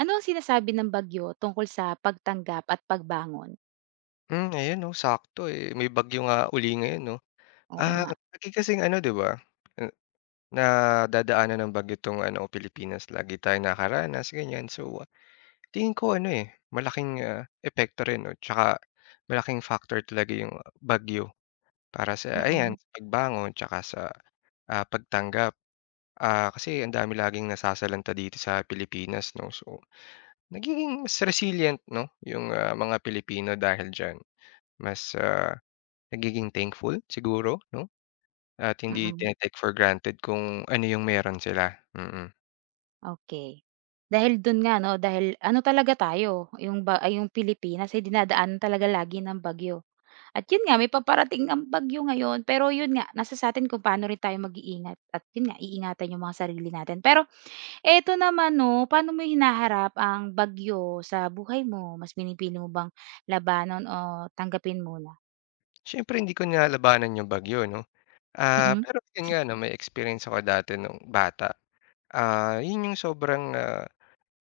Ano ang sinasabi ng bagyo tungkol sa pagtanggap at pagbangon? Ayan 'no, sakto, eh, may bagyo nga uli ngayon 'no. Oo Ah, nga, Lagi kasing ano 'di ba, na nadadaanan ng bagyo 'tong ano, Pilipinas, lagi tayong nakakaranas ganyan. So, tingin ko ano, eh, malaking, epekto rin 'no, tsaka malaking factor talaga yung bagyo para sa ayan, mm, sa pagbangon tsaka sa, pagtanggap. Kasi ang dami laging nasasalanta dito sa Pilipinas 'no, so nagiging mas resilient 'no, yung, mga Pilipino dahil diyan. Mas, nagiging thankful siguro 'no, at hindi mm, tine-take for granted kung ano yung meron sila, mm. okey. Dahil dun nga 'no, dahil ano talaga tayo, yung ba ay yung Pilipinas ay dinadaanan talaga lagi ng bagyo. At yun nga, may paparating ngang bagyo ngayon, pero yun nga, nasa sa'tin kung paano rin tayo mag-iingat at yun nga, iingatan yung mga sarili natin. Pero eto naman 'no, paano mo hinaharap ang bagyo sa buhay mo? Mas pinipili mo bang labanan o tanggapin muna? Siyempre hindi ko nilalabanan yung bagyo 'no, Mm, pero yun nga 'no, may experience ako dati nung bata, yun yung sobrang,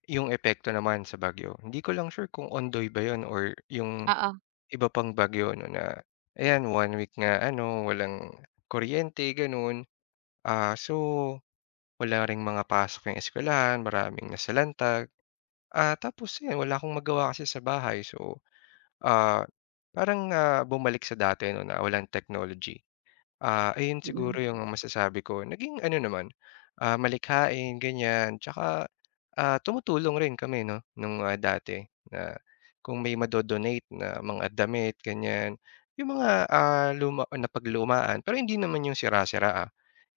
yung epekto naman sa bagyo. Hindi ko lang sure kung Ondoy ba yun or yung oo, iba pang bagyo 'no na ayan, one week nga ano, walang kuryente gano'n. So wala ring mga pasok yung eskwelahan, maraming nasalanta. Tapos ayan, wala akong magawa kasi sa bahay so, ah, parang, bumalik sa dati 'no na walang technology. Ayun mm, siguro yung masasabi ko. Naging ano naman, malikhain ganyan, tsaka, tumutulong rin kami 'no, nung, dati na kung may madodonate na mga damit ganyan, yung mga, luma napaglumaan pero hindi naman yung sira-sira, ah.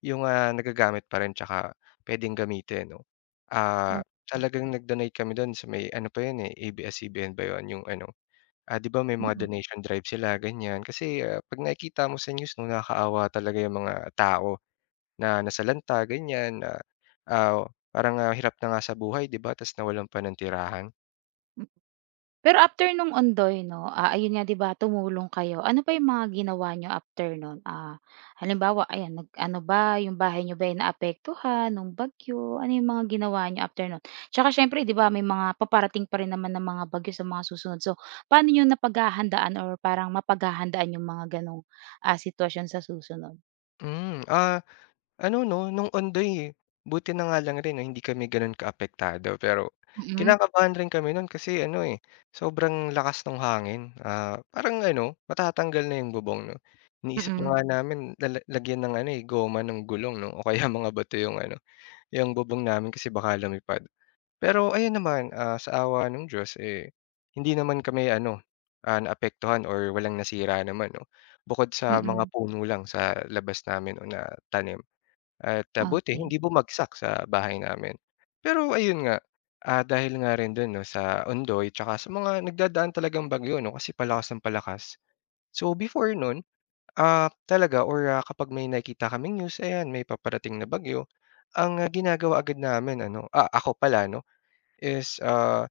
Yung, nagagamit pa rin tsaka puwedeng gamitin 'no. Okey. Talagang nag-donate kami dun sa may ano pa yun, eh, ABS-CBN ba yun, yung ano. 'Di ba may mga Mm, donation drive sila ganyan. Kasi, 'pag nakikita mo sa news 'no, nakakaawa talaga yung mga tao na nasalanta ganyan, na, ah, parang, hirap na nga sa buhay 'di ba, ta's nawalan pa ng tirahan. m pero after nung Ondoy 'no, ah, ayun nga 'di ba tumulong kayo, ano pa yung mga ginawa niyo after nun? Ah, halimbawa ayan nag-ano ba, yung bahay niyo ba ay naapektuhan nung bagyo? Ano yung mga ginawa niyo after nun? Tsaka siyempre 'di ba may mga paparating pa rin naman na mga bagyo sa mga susunod, so paano niyo napaghahandaan or parang mapaghahandaan yung mga ganong, sitwasyon sa susunod? Hmm, ah, ano 'no, nung Ondoy, buti na nga lang rin no, hindi kami gano'n kaapektado. Pero Mm, kinakabahan rin kami no'n kasi ano, eh, sobrang lakas nung hangin. Parang ano, matatanggal na yung bubong 'no. Iniisip mm, na nga namin lagyan ng ano, eh, goma ng gulong 'no o kaya mga bato yung ano. Yung bubong namin kasi baka lumipad. Pero ayan naman, sa awa ng Diyos, eh, hindi naman kami ano, naapektuhan or walang nasira naman 'no, bukod sa mga mm. puno lang sa labas namin o na tanim at, buti Okey. hindi bumagsak sa bahay namin. Pero ayun nga, dahil nga rin dun 'no sa Ondoy tsaka sa mga nagdadaan talagang bagyo 'no kasi palakas ng palakas. So before nun, talaga or, kapag may nakita kaming news, ayan may paparating na bagyo ang, ginagawa agad namin ano ako pala 'no, is,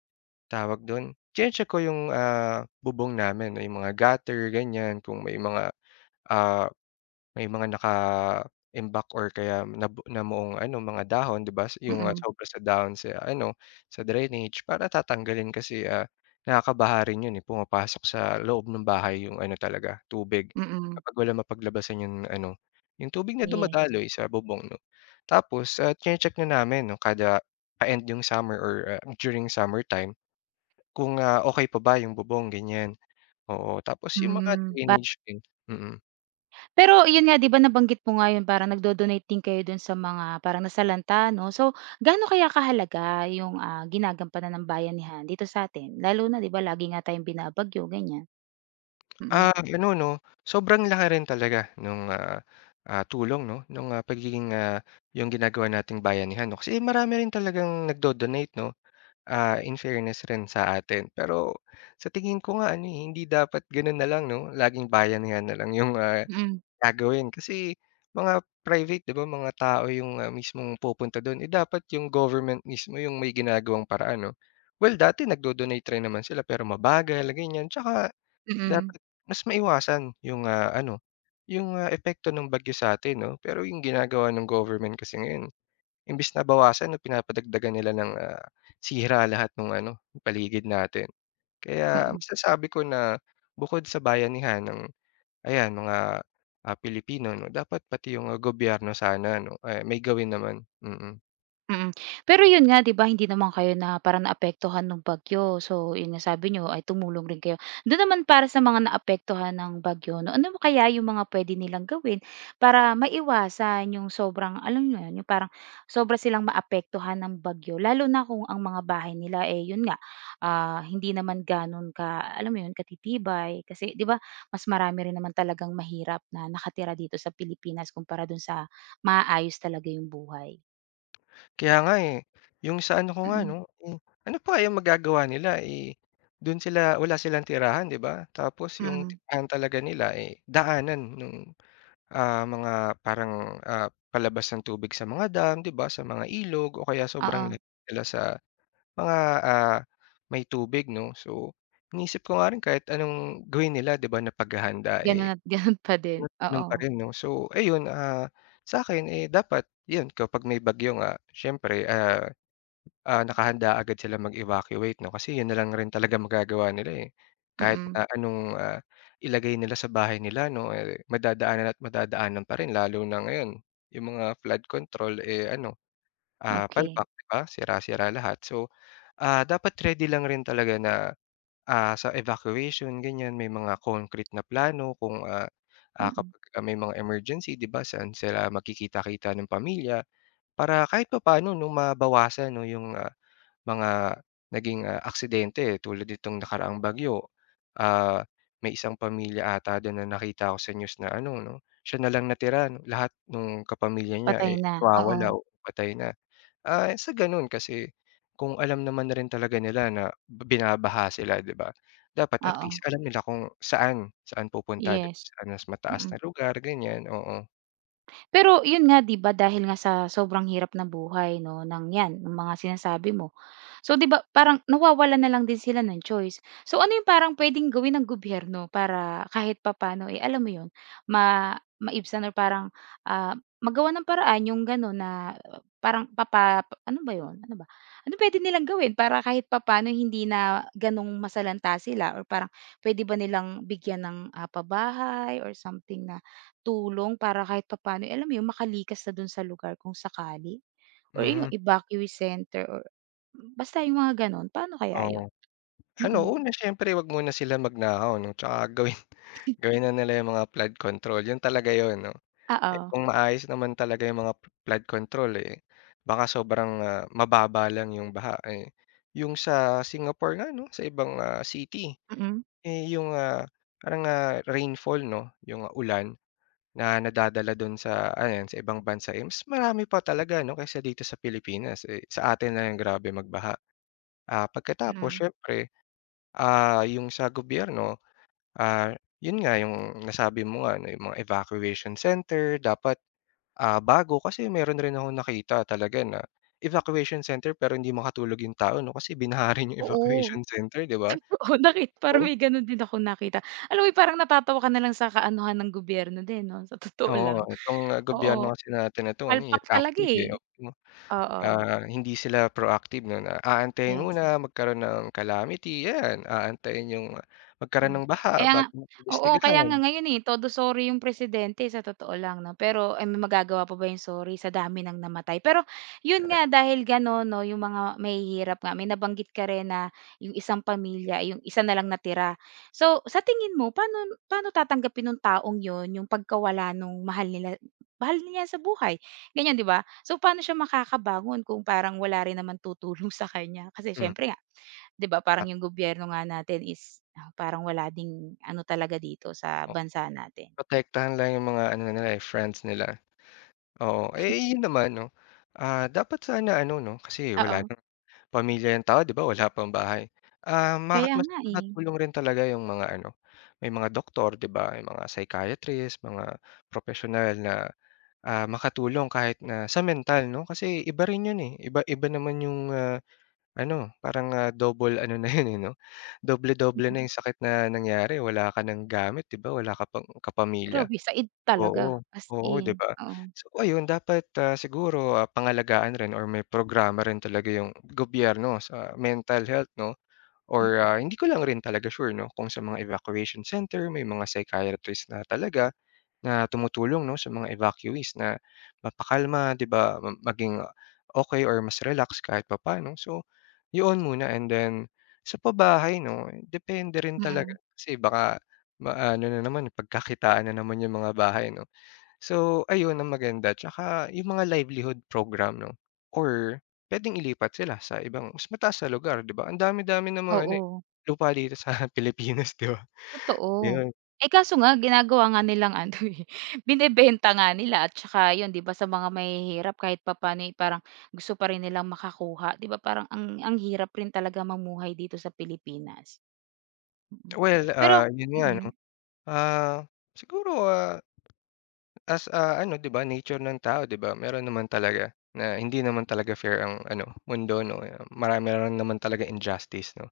tawag dun, chine-check ko yung, bubong namin, yung mga gutter, ganyan, kung may mga, ah may mga naka-imbak or kaya namuong ano, mga dahon, 'di ba, yung, Mm, sobra sa dahon sa ano, sa drainage para tatanggalin kasi, nakakabaha rin yun, eh, pumapasok sa loob ng bahay yung ano talaga, tubig. mm. Kapag walang mapaglabasan yung ano, yung tubig na Yes. dumadaloy sa bubong 'no. Tapos, chine-check na namin 'no kada pa-end yung summer or, during summertime kung, okey pa ba yung bubong, ganyan. Oo, tapos yung mga Hmm. Drainage din, mm. Pero yun nga 'di ba nabanggit mo nga yun parang nagdo-donate din kayo dun sa mga parang nasalanta 'no. So gaano kaya kahalaga yung, ginagampanan ng bayanihan dito sa'tin? Lalo na 'di ba lagi nga tayong binabagyo ganyan. Mm, Ano 'no, sobrang laki rin talaga nung, tulong 'no, nung, pagiging, yung ginagawa nating bayanihan 'no. Kasi marami rin talagang nagdo-donate 'no, in fairness rin sa atin. Pero sa tingin ko nga ano, eh, hindi dapat gano'n na lang 'no, laging bayanihan na lang yung, mm, gagawin. Kasi mga private 'di ba, mga tao yung, mismong pupunta do'n. Eh, dapat yung government mismo yung may ginagawang paraan 'no. Well, dati nagdo-donate rin naman sila pero mabagal, ganyan. Tsaka mm, dapat mas maiwasan yung, ano, yung, epekto ng bagyo sa'tin 'no. Pero yung ginagawa ng government kasi ngayon, imbes na bawasan 'no, pinapadagdagan nila ng, sira lahat nung ano, paligid natin. Kaya mm. masasabi ko na bukod sa bayanihan ng ayan mga, Pilipino 'no, dapat pati yung, gobyerno sana 'no, eh, may gawin naman. Mm. Mm. Pero yun nga 'di ba hindi naman kayo na parang naapektuhan ng bagyo. So yun nga sabi niyo ay tumulong rin kayo. Dun naman para sa mga naapektuhan ng bagyo 'no, ano kaya yung mga puwede nilang gawin para maiwasan yung sobrang alam mo yun, yung parang sobra silang maapektuhan ng bagyo lalo na kung ang mga bahay nila, eh, yun nga, hindi naman gano'n ka alam mo yun, katitibay. Kasi 'di ba mas marami rin naman talagang mahirap na nakatira dito sa Pilipinas kumpara dun sa maayos talaga yung buhay. Kaya nga, eh. Yung sa ano ko nga Mm. 'no, eh, ano pa kayang magagawa nila, eh, dun sila wala silang tirahan 'di ba? Tapos yung Mm, tirahan talaga nila, eh, daanan nung, mga parang, palabas ng tubig sa mga dam 'di ba, sa mga ilog o kaya sobrang oo. layo nila sa mga, ah, may tubig 'no. So, iniisip ko nga rin kahit anong gawin nila 'di ba na paghahanda, eh, Gano'n at gano'n pa din, ganun pa oo. rin 'no. So ayun, sa'kin, eh, dapat yun kapag may bagyo nga siyempre, nakahanda agad sila mag-evacuate 'no, kasi yun na lang rin talaga magagawa nila, eh. Kahit Mm, na anong, ilagay nila sa bahay nila 'no, eh, madadaanan at madadaanan pa rin lalo na ngayon yung mga flood control, eh, ano, okey, palpak 'di ba, sira-sira lahat. So, dapat ready lang rin talaga na, sa evacuation ganyan may mga concrete na plano kung, mm. kapag, may mga emergency 'di ba, saan sila magkikita-kita ng pamilya para kahit papaano 'no mabawasan 'no yung, mga naging, aksidente eh, tulad nitong nakaraang bagyo. Ah, May isang pamilya ata do'n na nakita ko sa news na ano 'no, siya na lang natira no? Lahat nung kapamilya niya, Patay eh, na, oo, nawawala o patay na. Sa gano'n kasi kung alam naman na rin talaga nila na binabaha sila 'di ba, dapat at least oo, alam nila kung saan, saan pupunta 'di ba, yes, saan mas mataas na mm. lugar ganyan, oo. Pero yun nga 'di ba dahil nga sa sobrang hirap na buhay 'no ng 'yan, ng mga sinasabi mo. So 'di ba parang nawawalan na lang din sila ng choice. So ano yung parang puwedeng gawin ng gobyerno para kahit papaano, eh, alam mo yun, maibsan or parang, ah, magawan ng paraan yung gano'n na parang ano ba yun, ano ba? Ano puwede nilang gawin para kahit papaano hindi na gano'ng masalanta sila or parang puwede ba nilang bigyan ng, pabahay or something na tulong para kahit papaano, eh, alam mo 'yun, makalikas na dun sa lugar kung sakali or yung Mhm, evacuee center or basta yung mga gano'n. Paano kaya 'yun? oo. Ano, Mm. una siyempre 'wag muna sila magnakaw 'no, 'tsaka gawin gawin na nila yung mga flood control, yun talaga yun 'no. Eh, Oo. kung maayos naman talaga yung mga flood control, eh, baka sobrang, mababa lang yung baha, eh, yung sa Singapore nga 'no, sa ibang, city, Mm, eh, yung, parang, rainfall 'no, yung ulan na nadadala dun sa ayan, sa ibang bansa, eh, mas marami pa talaga 'no, kaysa dito sa Pilipinas, eh, sa atin lang grabe magbaha. Pagkatapos mm. siyempre, yung sa gobyerno. Ah, Yun nga yung nasabi mo nga 'no, yung mga evacuation center dapat, bago kasi meron rin ako nakita talaga na evacuation center pero hindi makatulog yung tao 'no, kasi binaha rin yung Oo. evacuation center 'di ba? Oo, nakita parang Oo, may gano'n din akong nakita. Alam mo yung parang natatawa ka na lang sa kaanuhan ng gobyerno din 'no, sa totoo oo, lang. itong gobyerno Oo. kasi natin na 'to ano, eh, Palpak talaga, reactive, eh, eh. oo. Oo, Hindi sila proactive 'no, na aantayin yes. muna magkaroon ng calamity, 'yan, aantayin yung magkaroon Hmm, ng baha kaya nga bago oo, kaya imbestigahan. nga ngayon, eh, todo sorry yung presidente sa totoo lang 'no, pero, eh, may magagawa pa ba yung sorry sa dami ng namatay. Pero yun nga dahil gano'n 'no, yung mga mahihirap nga, may nabanggit ka rin na yung isang pamilya, yung isa na lang natira. So, sa tingin mo paano paano tatanggapin nung taong yun yung pagkawala nung mahal niya sa buhay, ganyan 'di ba? So, paano siya makakabangon kung parang wala rin naman tutulong sa kanya kasi Mm, siyempre. 'Di ba parang ah, yung gobyerno nga natin is parang wala ding ano talaga dito sa oh, bansa natin. protektahan lang yung mga ano nila, eh, friends nila. Oo, eh, yun naman 'no, dapat sana ano 'no, kasi wala Oo, ng pamilya yung tao 'di ba, wala pang bahay. Ah, ma kaya mas nga, eh. nakatulong rin talaga yung mga ano, may mga doktor 'di ba, yung mga psychiatrist, mga propesyonal na, makatulong kahit na sa mental 'no, kasi iba rin yun, eh, iba iba naman yung, ano parang, double ano na yun, eh, 'no, doble-doble Mm, na yung sakit na nangyari, wala ka ng gamit 'di ba, wala ka pang kapamilya. grabe said talaga Oo, as oo, in, 'di ba? oo. So ayun dapat, siguro, pangalagaan rin or may programa rin talaga yung gobyerno sa mental health 'no Mm, or, hindi ko lang rin talaga sure 'no kung sa mga evacuation center may mga psychiatrist na talaga na tumutulong 'no sa mga evacuees na mapakalma 'di ba, maging okey or mas relax kahit papaano. So yun muna and then sa pabahay 'no, depende rin talaga mm. kasi baka maano na naman, pagkakitaan na naman yung mga bahay 'no. So, ayun ang maganda tsaka yung mga livelihood program 'no or puwedeng ilipat sila sa ibang mas mataas na lugar, 'di ba? Ang dami-dami namang ano, eh, Oo, lupa dito sa Pilipinas, 'di ba? totoo. Ayun. Eh, kaso nga ginagawa nga nilang ano, eh, binebenta nga nila at saka yun 'di ba sa mga mahihirap kahit papaano, eh, parang gusto pa rin nilang makakuha 'di ba parang ang hirap rin talaga mamuhay dito sa Pilipinas. Mm, Well, pero yun nga 'no, mm. ah, siguro, as a ano, 'di ba, nature ng tao, 'di ba? Meron naman talaga na hindi naman talaga fair ang ano, mundo 'no, marami rin naman talaga injustice 'no.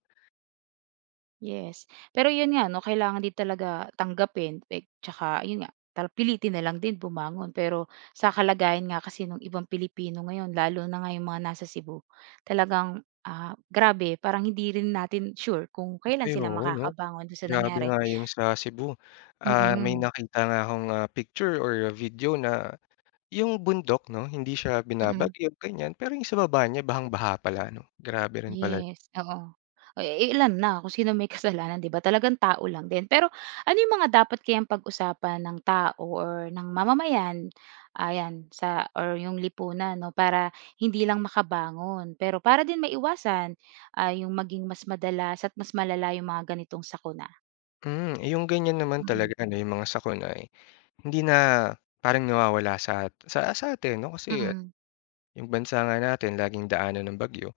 Yes. Pero yun nga 'no, kailangan din talaga tanggapin eh, tsaka yun nga, tara pilitin na lang din bumangon. Pero sa kalagayan nga kasi ng ibang Pilipino ngayon lalo na nga yung mga nasa Cebu, talagang, grabe parang hindi rin natin sure kung kailan Ay, sila oo 'no, makakabangon dun sa grabe nangyari. nga yung sa Cebu. May Mm, nakita nga akong, picture or video na yung bundok 'no, hindi siya mm. binabagyo ganyan, pero yung sa baba niya bahang-baha pala ano, grabe rin pala. Yes, oo. Eh, ilan na kung sino may kasalanan 'di ba, talagang tao lang din. Pero ano yung mga dapat kayang pag-usapan ng tao or ng mamamayan, ayan, sa or yung lipunan 'no, para hindi lang makabangon, pero para din maiwasan, yung maging mas madalas at mas malala yung mga ganitong sakuna? Mm, eh, yung ganyan naman talaga Mm, ano, yung mga sakuna, eh, hindi na parang nawawala sa atin 'no, kasi mm, yung bansa nga natin laging daanan ng bagyo.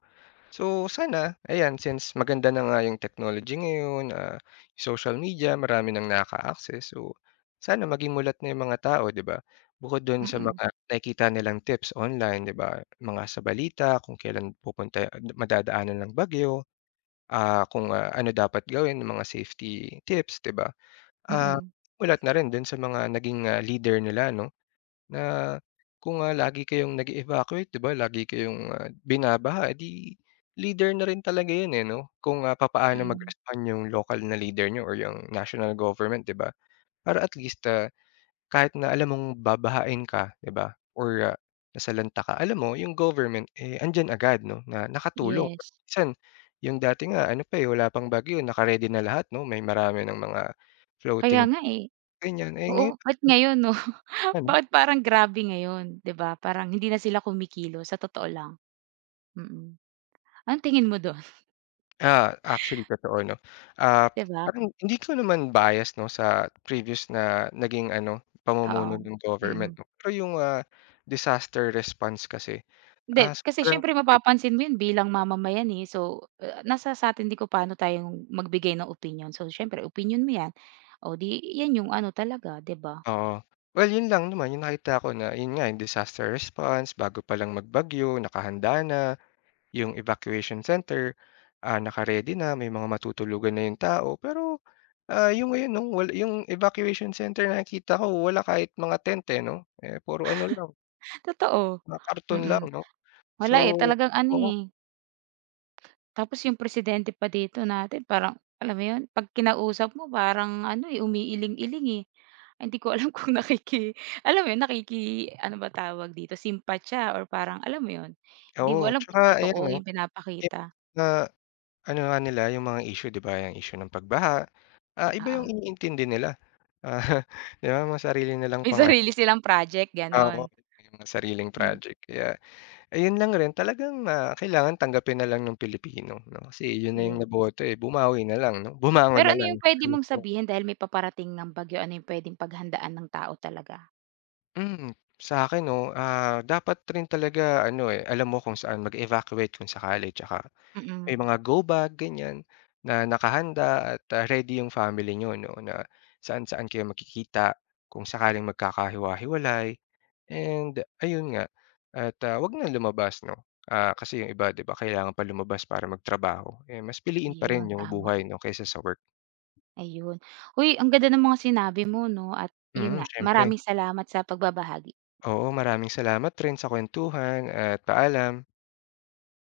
So sana, ayan, since maganda na nga yung technology ngayon, social media, marami ng nakaka-access. So sana maging mulat na yung mga tao, 'di ba? Bukod do'n sa mm, mga nakikita nilang tips online, 'di ba? Mga sa balita, kung kailan pupunta madadaanan ng bagyo, kung, ano dapat gawin, mga safety tips, 'di ba? mm, Ah, mm, Mulat na rin do'n sa mga naging, leader nila, 'no? Na kung, lagi kayong nag evacuate 'di ba, lagi kayong, binabaha, eh, 'di leader na rin talaga 'yun, eh, 'no? Kung, papaano mm. mag-respond yung lokal na leader nyo or yung national government 'di ba? Para at least, kahit na alam mong babahain ka 'di ba or, nasalanta ka, alam mo yung government, eh, andiyan agad 'no, na nakatulong. Yes. Minsan yung dati nga ano pa, eh, wala pang bagyo naka-ready na lahat 'no, may marami ng mga Kaya floating nga, eh. ganyan, eh, Oo, ngayon ba't ngayon 'no? ano. Bakit parang grabe ngayon, 'di ba? Parang hindi na sila kumikilo sa totoo lang, mm. Anong tingin mo dun, Actually totoo 'no. Ah, 'di ba? Parang hindi ko naman bias 'no sa previous na naging ano, Oo, pamumuno ng mm. government 'no. Pero yung, disaster response kasi, Hindi, kasi sobrang siyempre epek mapapansin mo yun bilang mamamayan, eh. So, nasa sa'tin din kung paano tayong magbigay ng opinyon. So, siyempre opinyon mo yan, o 'di yan yung ano talaga, 'di ba? oo. Well, yun lang naman yung nakita ko na yun nga, yung disaster response bago pa lang magbagyo nakahanda na, yung evacuation center, naka-ready na, may mga matutulugan na yung tao. Pero, yung ngayon 'no, yung evacuation center nakikita ko wala kahit mga tent, eh, 'no. Eh, puro ano lang Totoo, mga karton lang mm. 'no? So Wala, eh, talagang ano, oo, eh. Tapos yung presidente pa dito natin parang alam mo yun, 'pag kinausap mo parang ano, eh, umiiling-iling, eh. Hindi ko alam kung alam mo yun, nakiki ano ba tawag dito, simpatya or parang alam mo yun, di oo, mo alam tsaka kung ayan 'no, totoo yung eh, pinapakita, na ano nga nila yung mga issue 'di ba, yung issue ng pagbaha, iba yung oo. iniintindi nila. Ah, 'Di ba mga sarili nilang May pang ano, sarili silang project oo, gano'n. yung mga sariling Hmm, project. Kaya ayun lang rin talagang, kailangan tanggapin na lang ng Pilipino 'no, kasi yun na yung yes. naboto, eh, bumawi na lang 'no, bumangon Pero na ano lang. yung puwede mong sabihin dahil may paparating ngang bagyo, ano yung puwedeng paghandaan ng tao talaga? Mm, sa'kin 'no, dapat rin talaga ano, eh, alam mo kung saan mag-evacuate kung sakali tsaka Mm, may mga go bag ganyan, na nakahanda at, ready yung family niyo 'no, na saan-saan kayo makikita kung sakaling magkakahiwa-hiwalay and ayun nga at, 'wag na lumabas 'no. Kasi yung iba 'di ba kailangan pa lumabas para magtrabaho, eh, mas piliin pa rin yun, yung tama. buhay 'no kaysa sa work. Ayun. Uy, ang ganda ng mga sinabi mo 'no at yun Mm, nga, siyempre. maraming salamat sa pagbabahagi. Oo, maraming salamat rin sa kuwentuhan at paalam.